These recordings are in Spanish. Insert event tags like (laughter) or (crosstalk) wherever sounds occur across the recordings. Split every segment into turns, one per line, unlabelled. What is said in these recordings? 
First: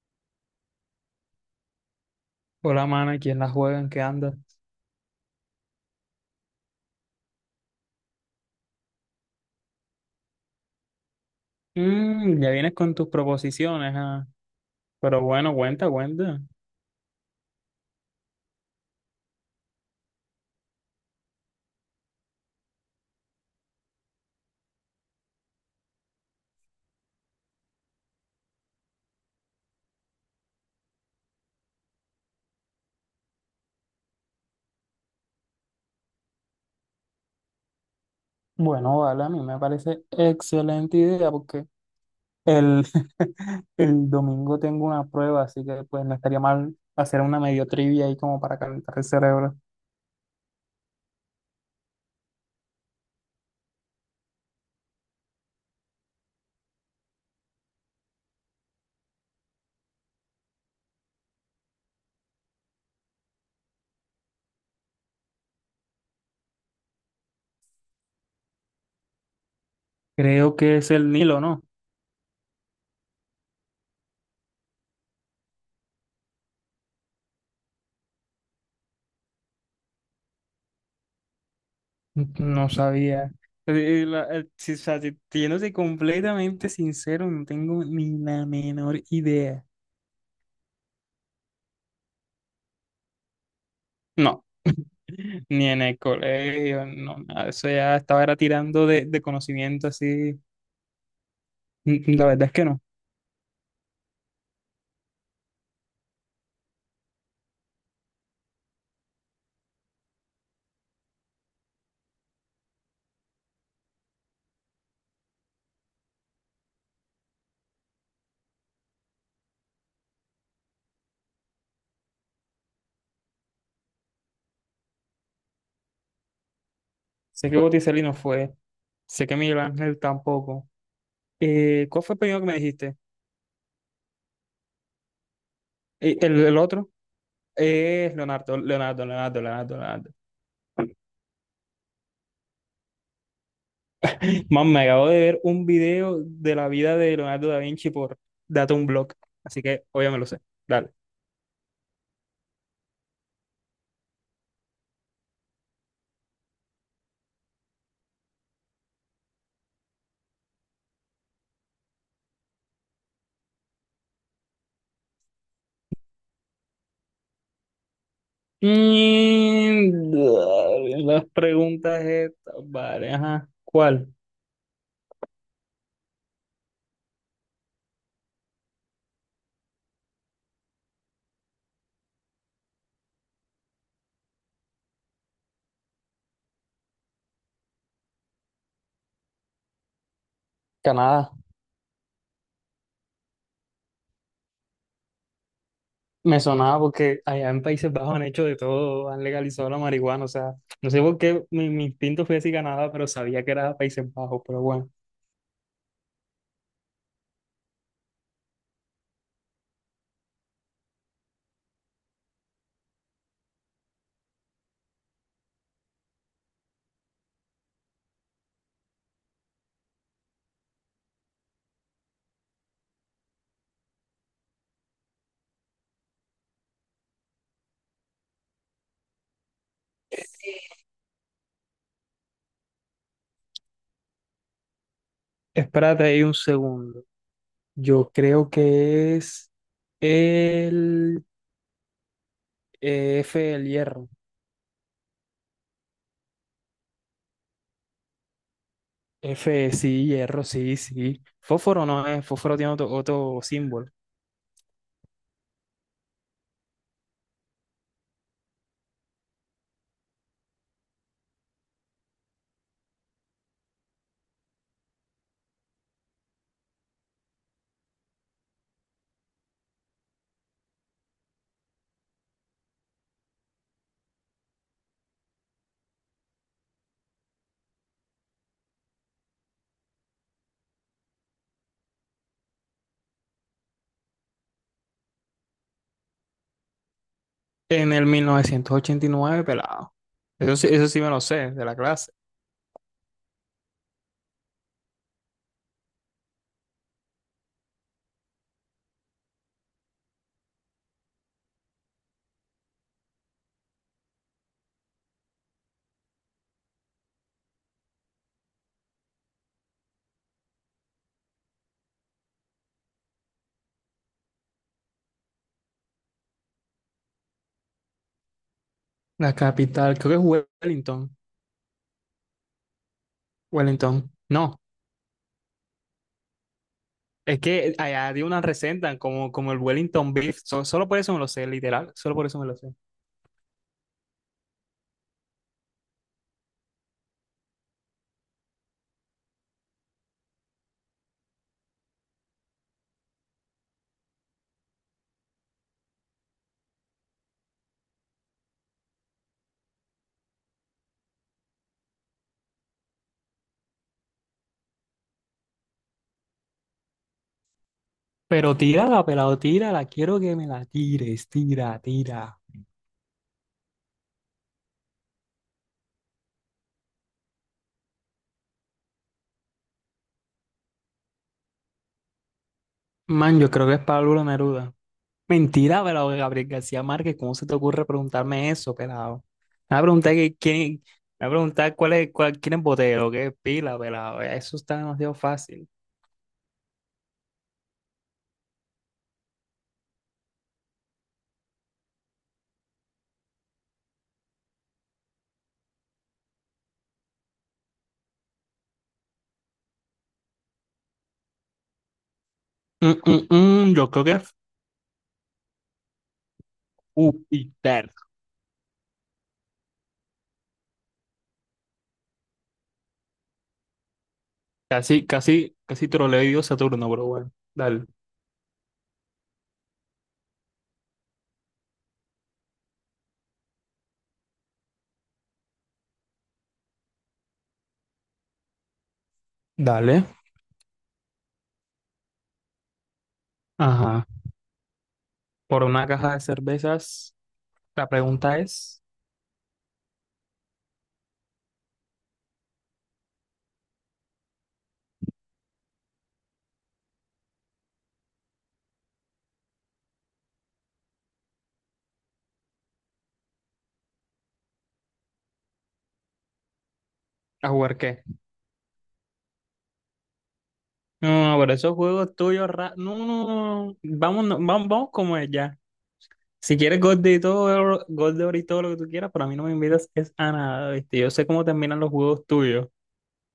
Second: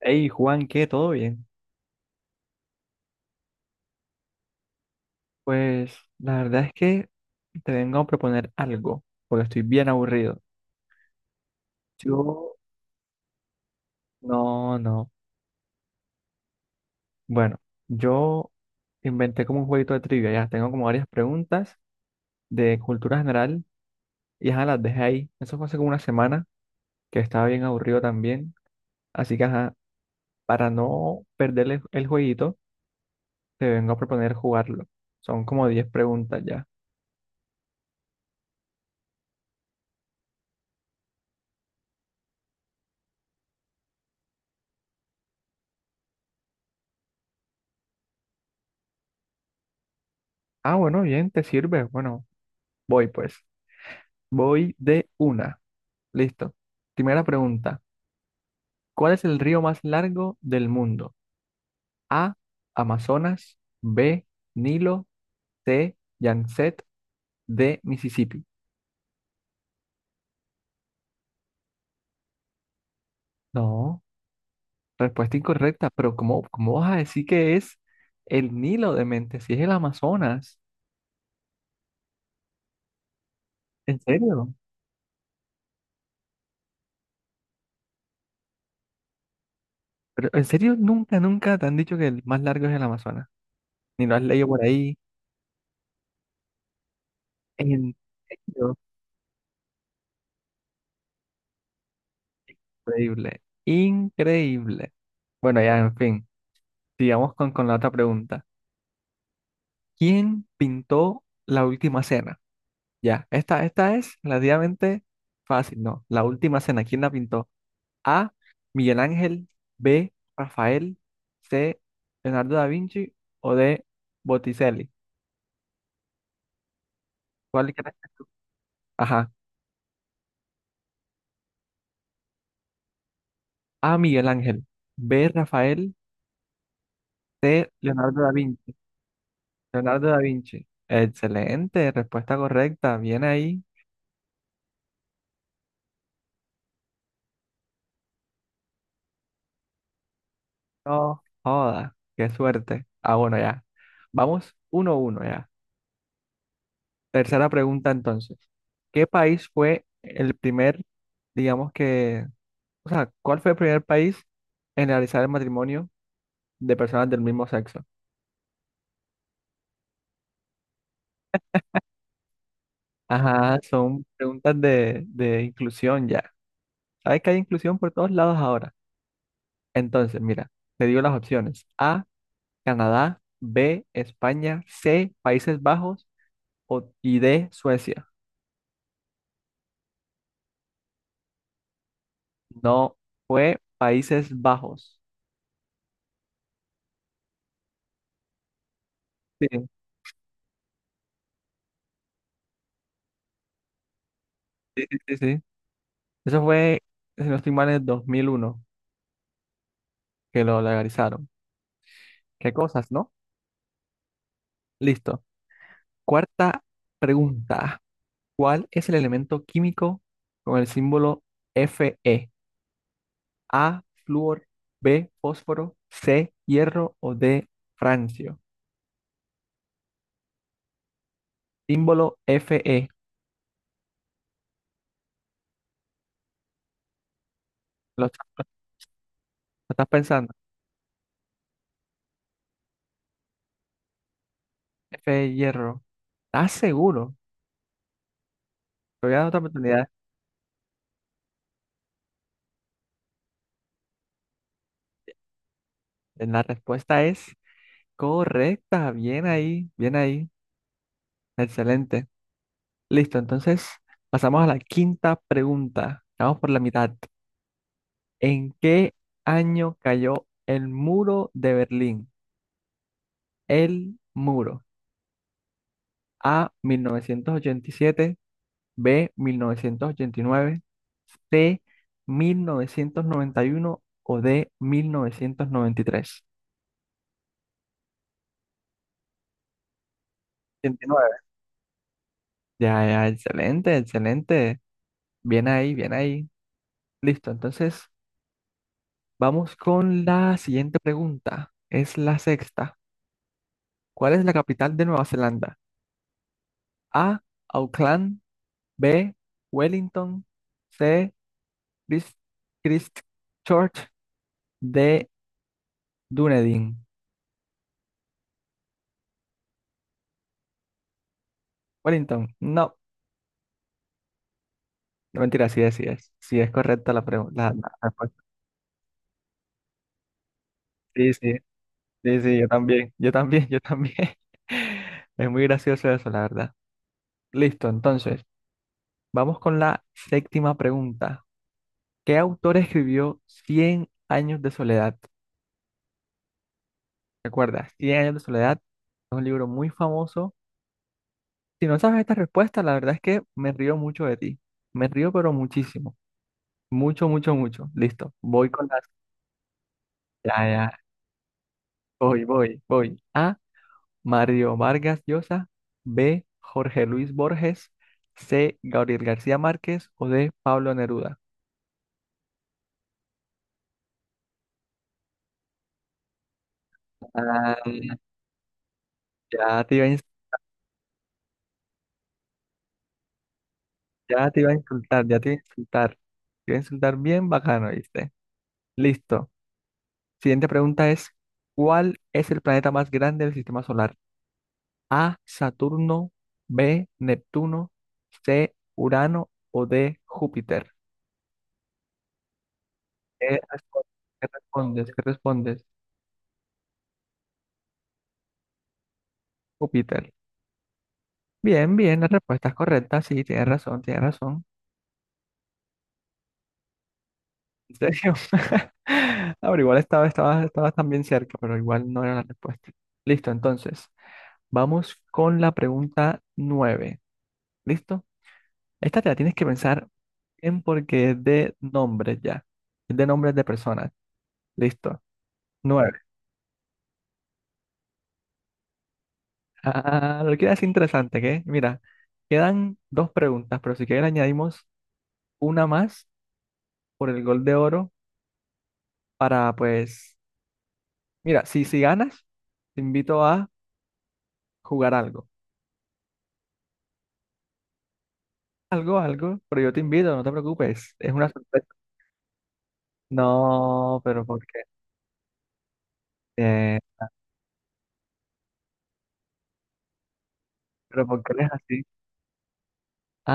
Hey Juan, ¿qué? ¿Todo bien?
Hola, mana, ¿quién la juega? ¿En qué anda?
Pues la verdad es que te vengo a proponer algo, porque estoy bien aburrido.
Ya
Yo,
vienes con tus proposiciones, ah.
no, no.
Pero bueno, cuenta, cuenta.
Bueno, yo inventé como un jueguito de trivia, ya tengo como varias preguntas de cultura general y ajá, las dejé ahí. Eso fue hace como una semana, que estaba bien aburrido también. Así que ajá, para no perderle el jueguito, te vengo a proponer jugarlo. Son como 10 preguntas ya.
Bueno, vale, a mí me parece excelente idea porque el, (laughs) el domingo tengo una prueba, así que pues no estaría mal hacer una medio trivia ahí como para calentar el cerebro.
Ah, bueno, bien, te sirve. Bueno, voy pues. Voy de una. Listo. Primera pregunta. ¿Cuál es el río más largo del mundo? A. Amazonas. B. Nilo. C. Yangtze. D. Mississippi.
Creo que es el Nilo, ¿no?
No, respuesta incorrecta, pero ¿cómo vas a decir que es el Nilo de mente si es el Amazonas?
No sabía.
¿En serio?
Si, o sea, siéndote completamente sincero, no tengo ni la menor idea.
Pero en serio, nunca te han dicho que el más largo es el Amazonas. Ni lo has
No,
leído por
(laughs)
ahí.
ni en el colegio, no, nada. Eso
En
ya estaba era
serio,
tirando de conocimiento así. La verdad es que no.
increíble. Increíble. Bueno, ya, en fin. Sigamos con la otra pregunta. ¿Quién pintó la última cena? Ya, esta es relativamente fácil, ¿no? La última cena, ¿quién la pintó? A. Miguel Ángel. B. Rafael. C. Leonardo da Vinci o D. Botticelli.
Sé que
¿Cuál crees
Botticelli
que
no
tú?
fue. Sé
Ajá.
que Miguel Ángel tampoco. ¿Cuál fue el primero que me dijiste?
A. Miguel Ángel. B. Rafael.
El otro
C.
es
Leonardo da
Leonardo,
Vinci.
Leonardo, Leonardo, Leonardo,
Leonardo
Leonardo.
da Vinci. Excelente, respuesta correcta. Bien ahí.
(laughs) Man, me acabo de ver un video de la vida de Leonardo da Vinci por Data un blog. Así que obviamente me lo sé. Dale.
No joda, qué suerte. Ah, bueno, ya. Vamos 1-1 ya. Tercera pregunta entonces. ¿Qué país fue el primer, digamos que, o sea, cuál fue el primer país en realizar el matrimonio de personas del mismo sexo?
Dale, las preguntas estas, vale, ajá.
Ajá, son
¿Cuál?
preguntas de inclusión ya. Sabes que hay inclusión por todos lados ahora. Entonces, mira, te digo las opciones. A, Canadá. B, España. C, Países Bajos o, y D, Suecia.
Canadá.
No, fue Países Bajos.
Me sonaba porque allá en Países Bajos han hecho de todo, han
Sí,
legalizado la marihuana, o sea, no sé por qué mi instinto fue decir Canadá, pero sabía que era Países Bajos, pero
sí,
bueno.
sí, sí, sí. Eso fue, si no estoy mal, en el 2001 que lo legalizaron. ¿Qué cosas, no? Listo. Cuarta pregunta. ¿Cuál es el elemento químico con el símbolo Fe? A, flúor. B, fósforo. C, hierro o D, francio. Símbolo Fe.
Espérate ahí un segundo.
¿Lo,
Yo
estás
creo que es
lo estás pensando?
el F, el hierro.
Fe, hierro. ¿Estás seguro? Te voy a dar otra
F,
oportunidad.
sí, hierro, sí, sí. Fósforo no es, fósforo tiene otro símbolo.
La respuesta es correcta. Bien ahí, bien ahí. Excelente. Listo, entonces pasamos a la quinta pregunta. Vamos por la mitad. ¿En qué año cayó el muro de Berlín? El muro. A, 1987. B, 1989. C, 1991 o D, 1993.
En el 1989 pelado. Eso sí me
89.
lo sé, de la clase.
Ya, ya, excelente, excelente. Bien ahí, bien ahí. Listo, entonces vamos con la siguiente pregunta. Es la sexta. ¿Cuál es la capital de Nueva Zelanda? A, Auckland. B, Wellington. C, Christ- Christchurch. D, Dunedin.
La capital, creo que es Wellington.
Wellington. No,
Wellington. No.
no mentira, sí es, sí es. Sí es correcta la
Es
pregunta.
que allá de una resentan como, como el Wellington Beef. Solo por
Sí,
eso me lo
sí,
sé, literal. Solo
sí,
por eso
sí,
me
yo
lo sé.
también, yo también, yo también. (laughs) Es muy gracioso eso, la verdad. Listo, entonces, vamos con la séptima pregunta. ¿Qué autor escribió Cien años de soledad? Recuerda, Cien años de soledad es un libro muy famoso. Si no sabes esta respuesta, la verdad es que me río mucho de ti. Me río, pero muchísimo. Mucho, mucho, mucho. Listo. Voy
Pero
con las.
tírala, pelado, tírala. Quiero que
Ya,
me la
ya.
tires. Tira,
Voy,
tira.
voy, voy. A. Mario Vargas Llosa. B. Jorge Luis Borges. C. Gabriel García Márquez. O D. Pablo Neruda.
Man, yo creo que es Pablo Neruda. Mentira, pelado, Gabriel García Márquez. ¿Cómo se te
Ah,
ocurre preguntarme eso, pelado?
ya te
Me va a
iba a, ins-
preguntar que quién. Me va a preguntar cuál es, cuál, quién es Botero, qué es Pila, pelado.
ya te iba a
Eso está
insultar,
demasiado
ya te iba a
fácil.
insultar. Te iba a insultar bien bacano, ¿viste? Listo. Siguiente pregunta es: ¿Cuál es el planeta más grande del sistema solar? A, Saturno. B, Neptuno. C, Urano o D, Júpiter.
Mm, mm,
¿Qué respon-
yo creo que
Qué
es
respondes? ¿Qué respondes?
Júpiter.
Júpiter. Bien, bien, la respuesta es correcta. Sí, tienes razón, tienes razón.
Casi, casi, casi troleo y digo Saturno, pero bueno.
¿En
Dale.
serio? (laughs) Ahora, igual estaba también cerca, pero igual no era la respuesta. Listo, entonces, vamos con la pregunta 9. ¿Listo? Esta te la tienes que pensar
Dale.
bien porque es de nombres ya. Es de nombres de personas.
Ajá.
Listo.
Por una
Nueve.
caja de cervezas, la pregunta es,
Ah, lo que es interesante, que mira, quedan dos preguntas, pero si quieres añadimos una más por el gol de oro para, pues, mira, si ganas, te invito a jugar algo.
¿a jugar qué?
Algo, algo, pero yo te invito, no te preocupes, es una
No, no, pero
sorpresa.
esos juegos tuyos, no, no, no, no,
No, pero
vamos, no,
¿por qué?
vamos, vamos como es ya. Si
Eh,
quieres gold de todo, gold de oro y todo lo que tú quieras, pero a mí no me invitas es a nada, ¿viste?
pero
Yo
¿por
sé
qué
cómo
eres
terminan
así?
los juegos tuyos.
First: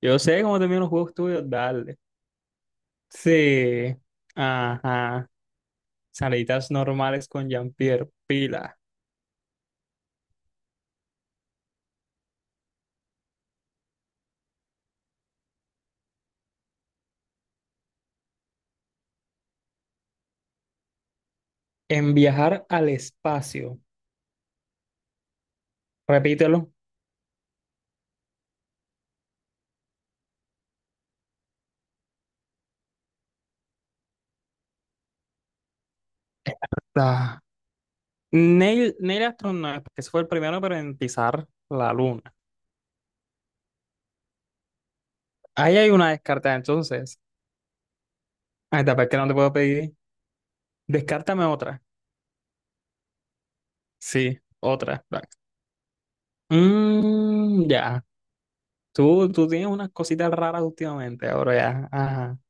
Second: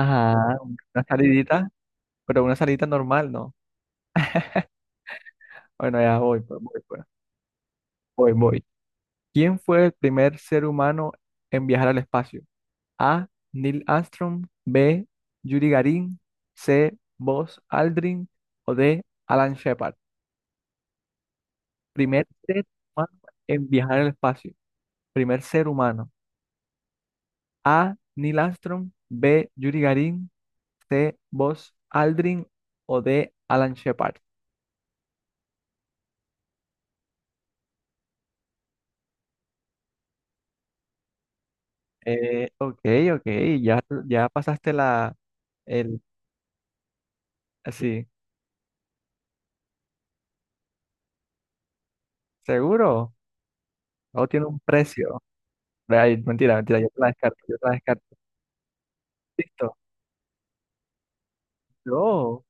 Yo sé cómo terminan los
una
juegos tuyos,
salidita,
dale.
pero una salidita normal, ¿no?
Sí, ajá.
Bueno, ya voy, pues,
Salidas
voy, pues,
normales con Jean-Pierre,
voy, voy.
pila.
¿Quién fue el primer ser humano en viajar al espacio? A. Neil Armstrong. B. Yuri Gagarin. C. Buzz Aldrin. O D. Alan Shepard.
En
Primer ser
viajar al
humano en
espacio,
viajar al espacio. Primer ser humano.
repítelo.
A. Neil Armstrong. B. Yuri Gagarin. C. Buzz Aldrin. O D. Alan Shepard.
Neil astronauta, que fue el primero pero en pisar la luna.
Ok, ok. Ya, ya pasaste la...
Ahí hay
El,
una descarta, entonces.
sí.
Ahí está tapé qué no te puedo pedir. Descártame otra.
¿Seguro? No
Sí,
tiene un
otra.
precio.
Va.
Ay, mentira, mentira. Yo te la descarto. Yo te la
Ya.
descarto.
Tú tienes
Listo.
unas cositas raras últimamente, ahora ya. Ajá.
No.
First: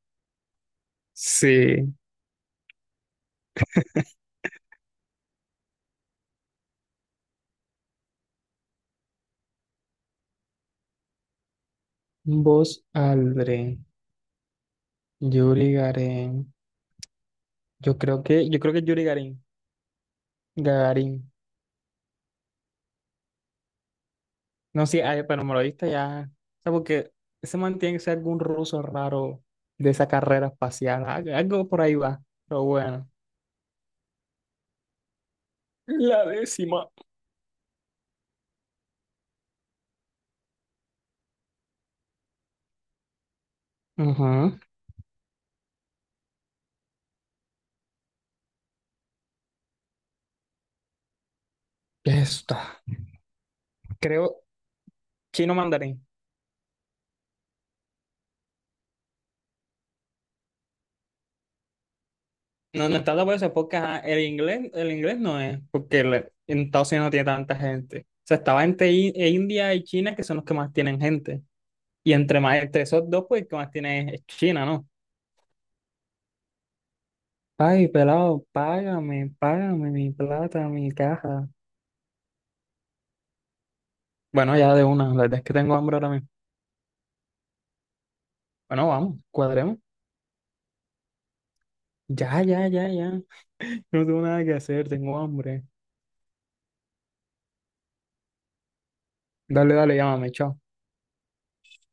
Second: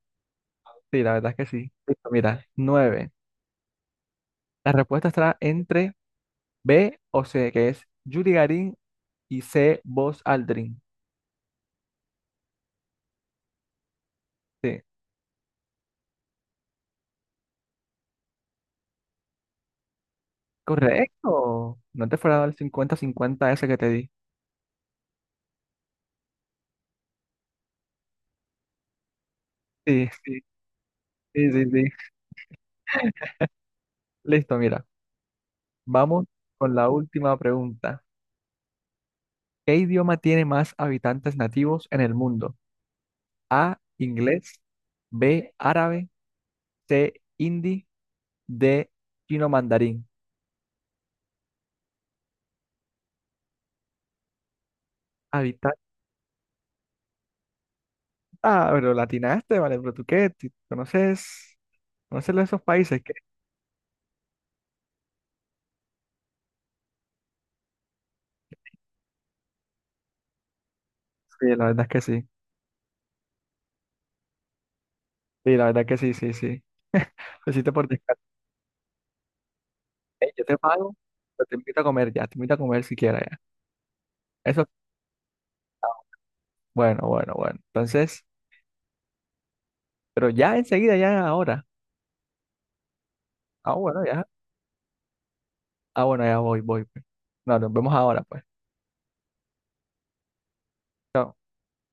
Sí, la verdad es que sí.
Sí.
Listo, mira, nueve. La respuesta estará entre B o C, que es Yuri Garin y C, Buzz Aldrin.
Vos, Aldrin,
Sí,
Yuri Gagarin. Yo creo que es Yuri Gagarin. Gagarin.
correcto. No te fuera a dar el 50-50 ese que te di.
No, sí, ay, pero me lo diste ya. O sea, porque ese man tiene que ser algún ruso raro de esa
Sí, sí,
carrera espacial.
sí,
Algo
sí,
por
sí.
ahí va. Pero bueno.
Listo, mira.
La
Vamos con la
décima.
última pregunta. ¿Qué idioma tiene más habitantes nativos en el mundo? A,
Ujú.
inglés. B, árabe. C, hindi. D, chino mandarín.
Ya está. Creo chino mandarín.
Ah, pero latinaste, vale, pero tú qué, ¿tú conoces, conoces esos
No, no
países que
está de acuerdo porque ajá, el inglés no es, porque en Estados Unidos no tiene tanta gente. O sea, estaba entre e India y China, que son los que más tienen gente.
sí, la verdad es que
Y
sí,
entre más, entre esos dos, pues el que más tiene es China, ¿no?
sí, la verdad es que sí, sí, sí? (laughs) Lo hiciste por
Ay,
descarte.
pelado, págame, págame mi
Ey, yo te
plata, mi
pago, pero
caja.
te invito a comer ya, te invito a comer si quieres ya.
Bueno,
Eso,
ya de una, la verdad es que tengo hambre ahora mismo.
bueno, bueno, bueno. Entonces,
Bueno, vamos, cuadremos.
pero ya enseguida, ya ahora.
Ya.
Ah, bueno,
No tengo
ya.
nada que hacer, tengo hambre.
Ah, bueno, ya voy, voy, pues. No, nos vemos ahora, pues.
Dale, dale, llámame, chao.
Chao.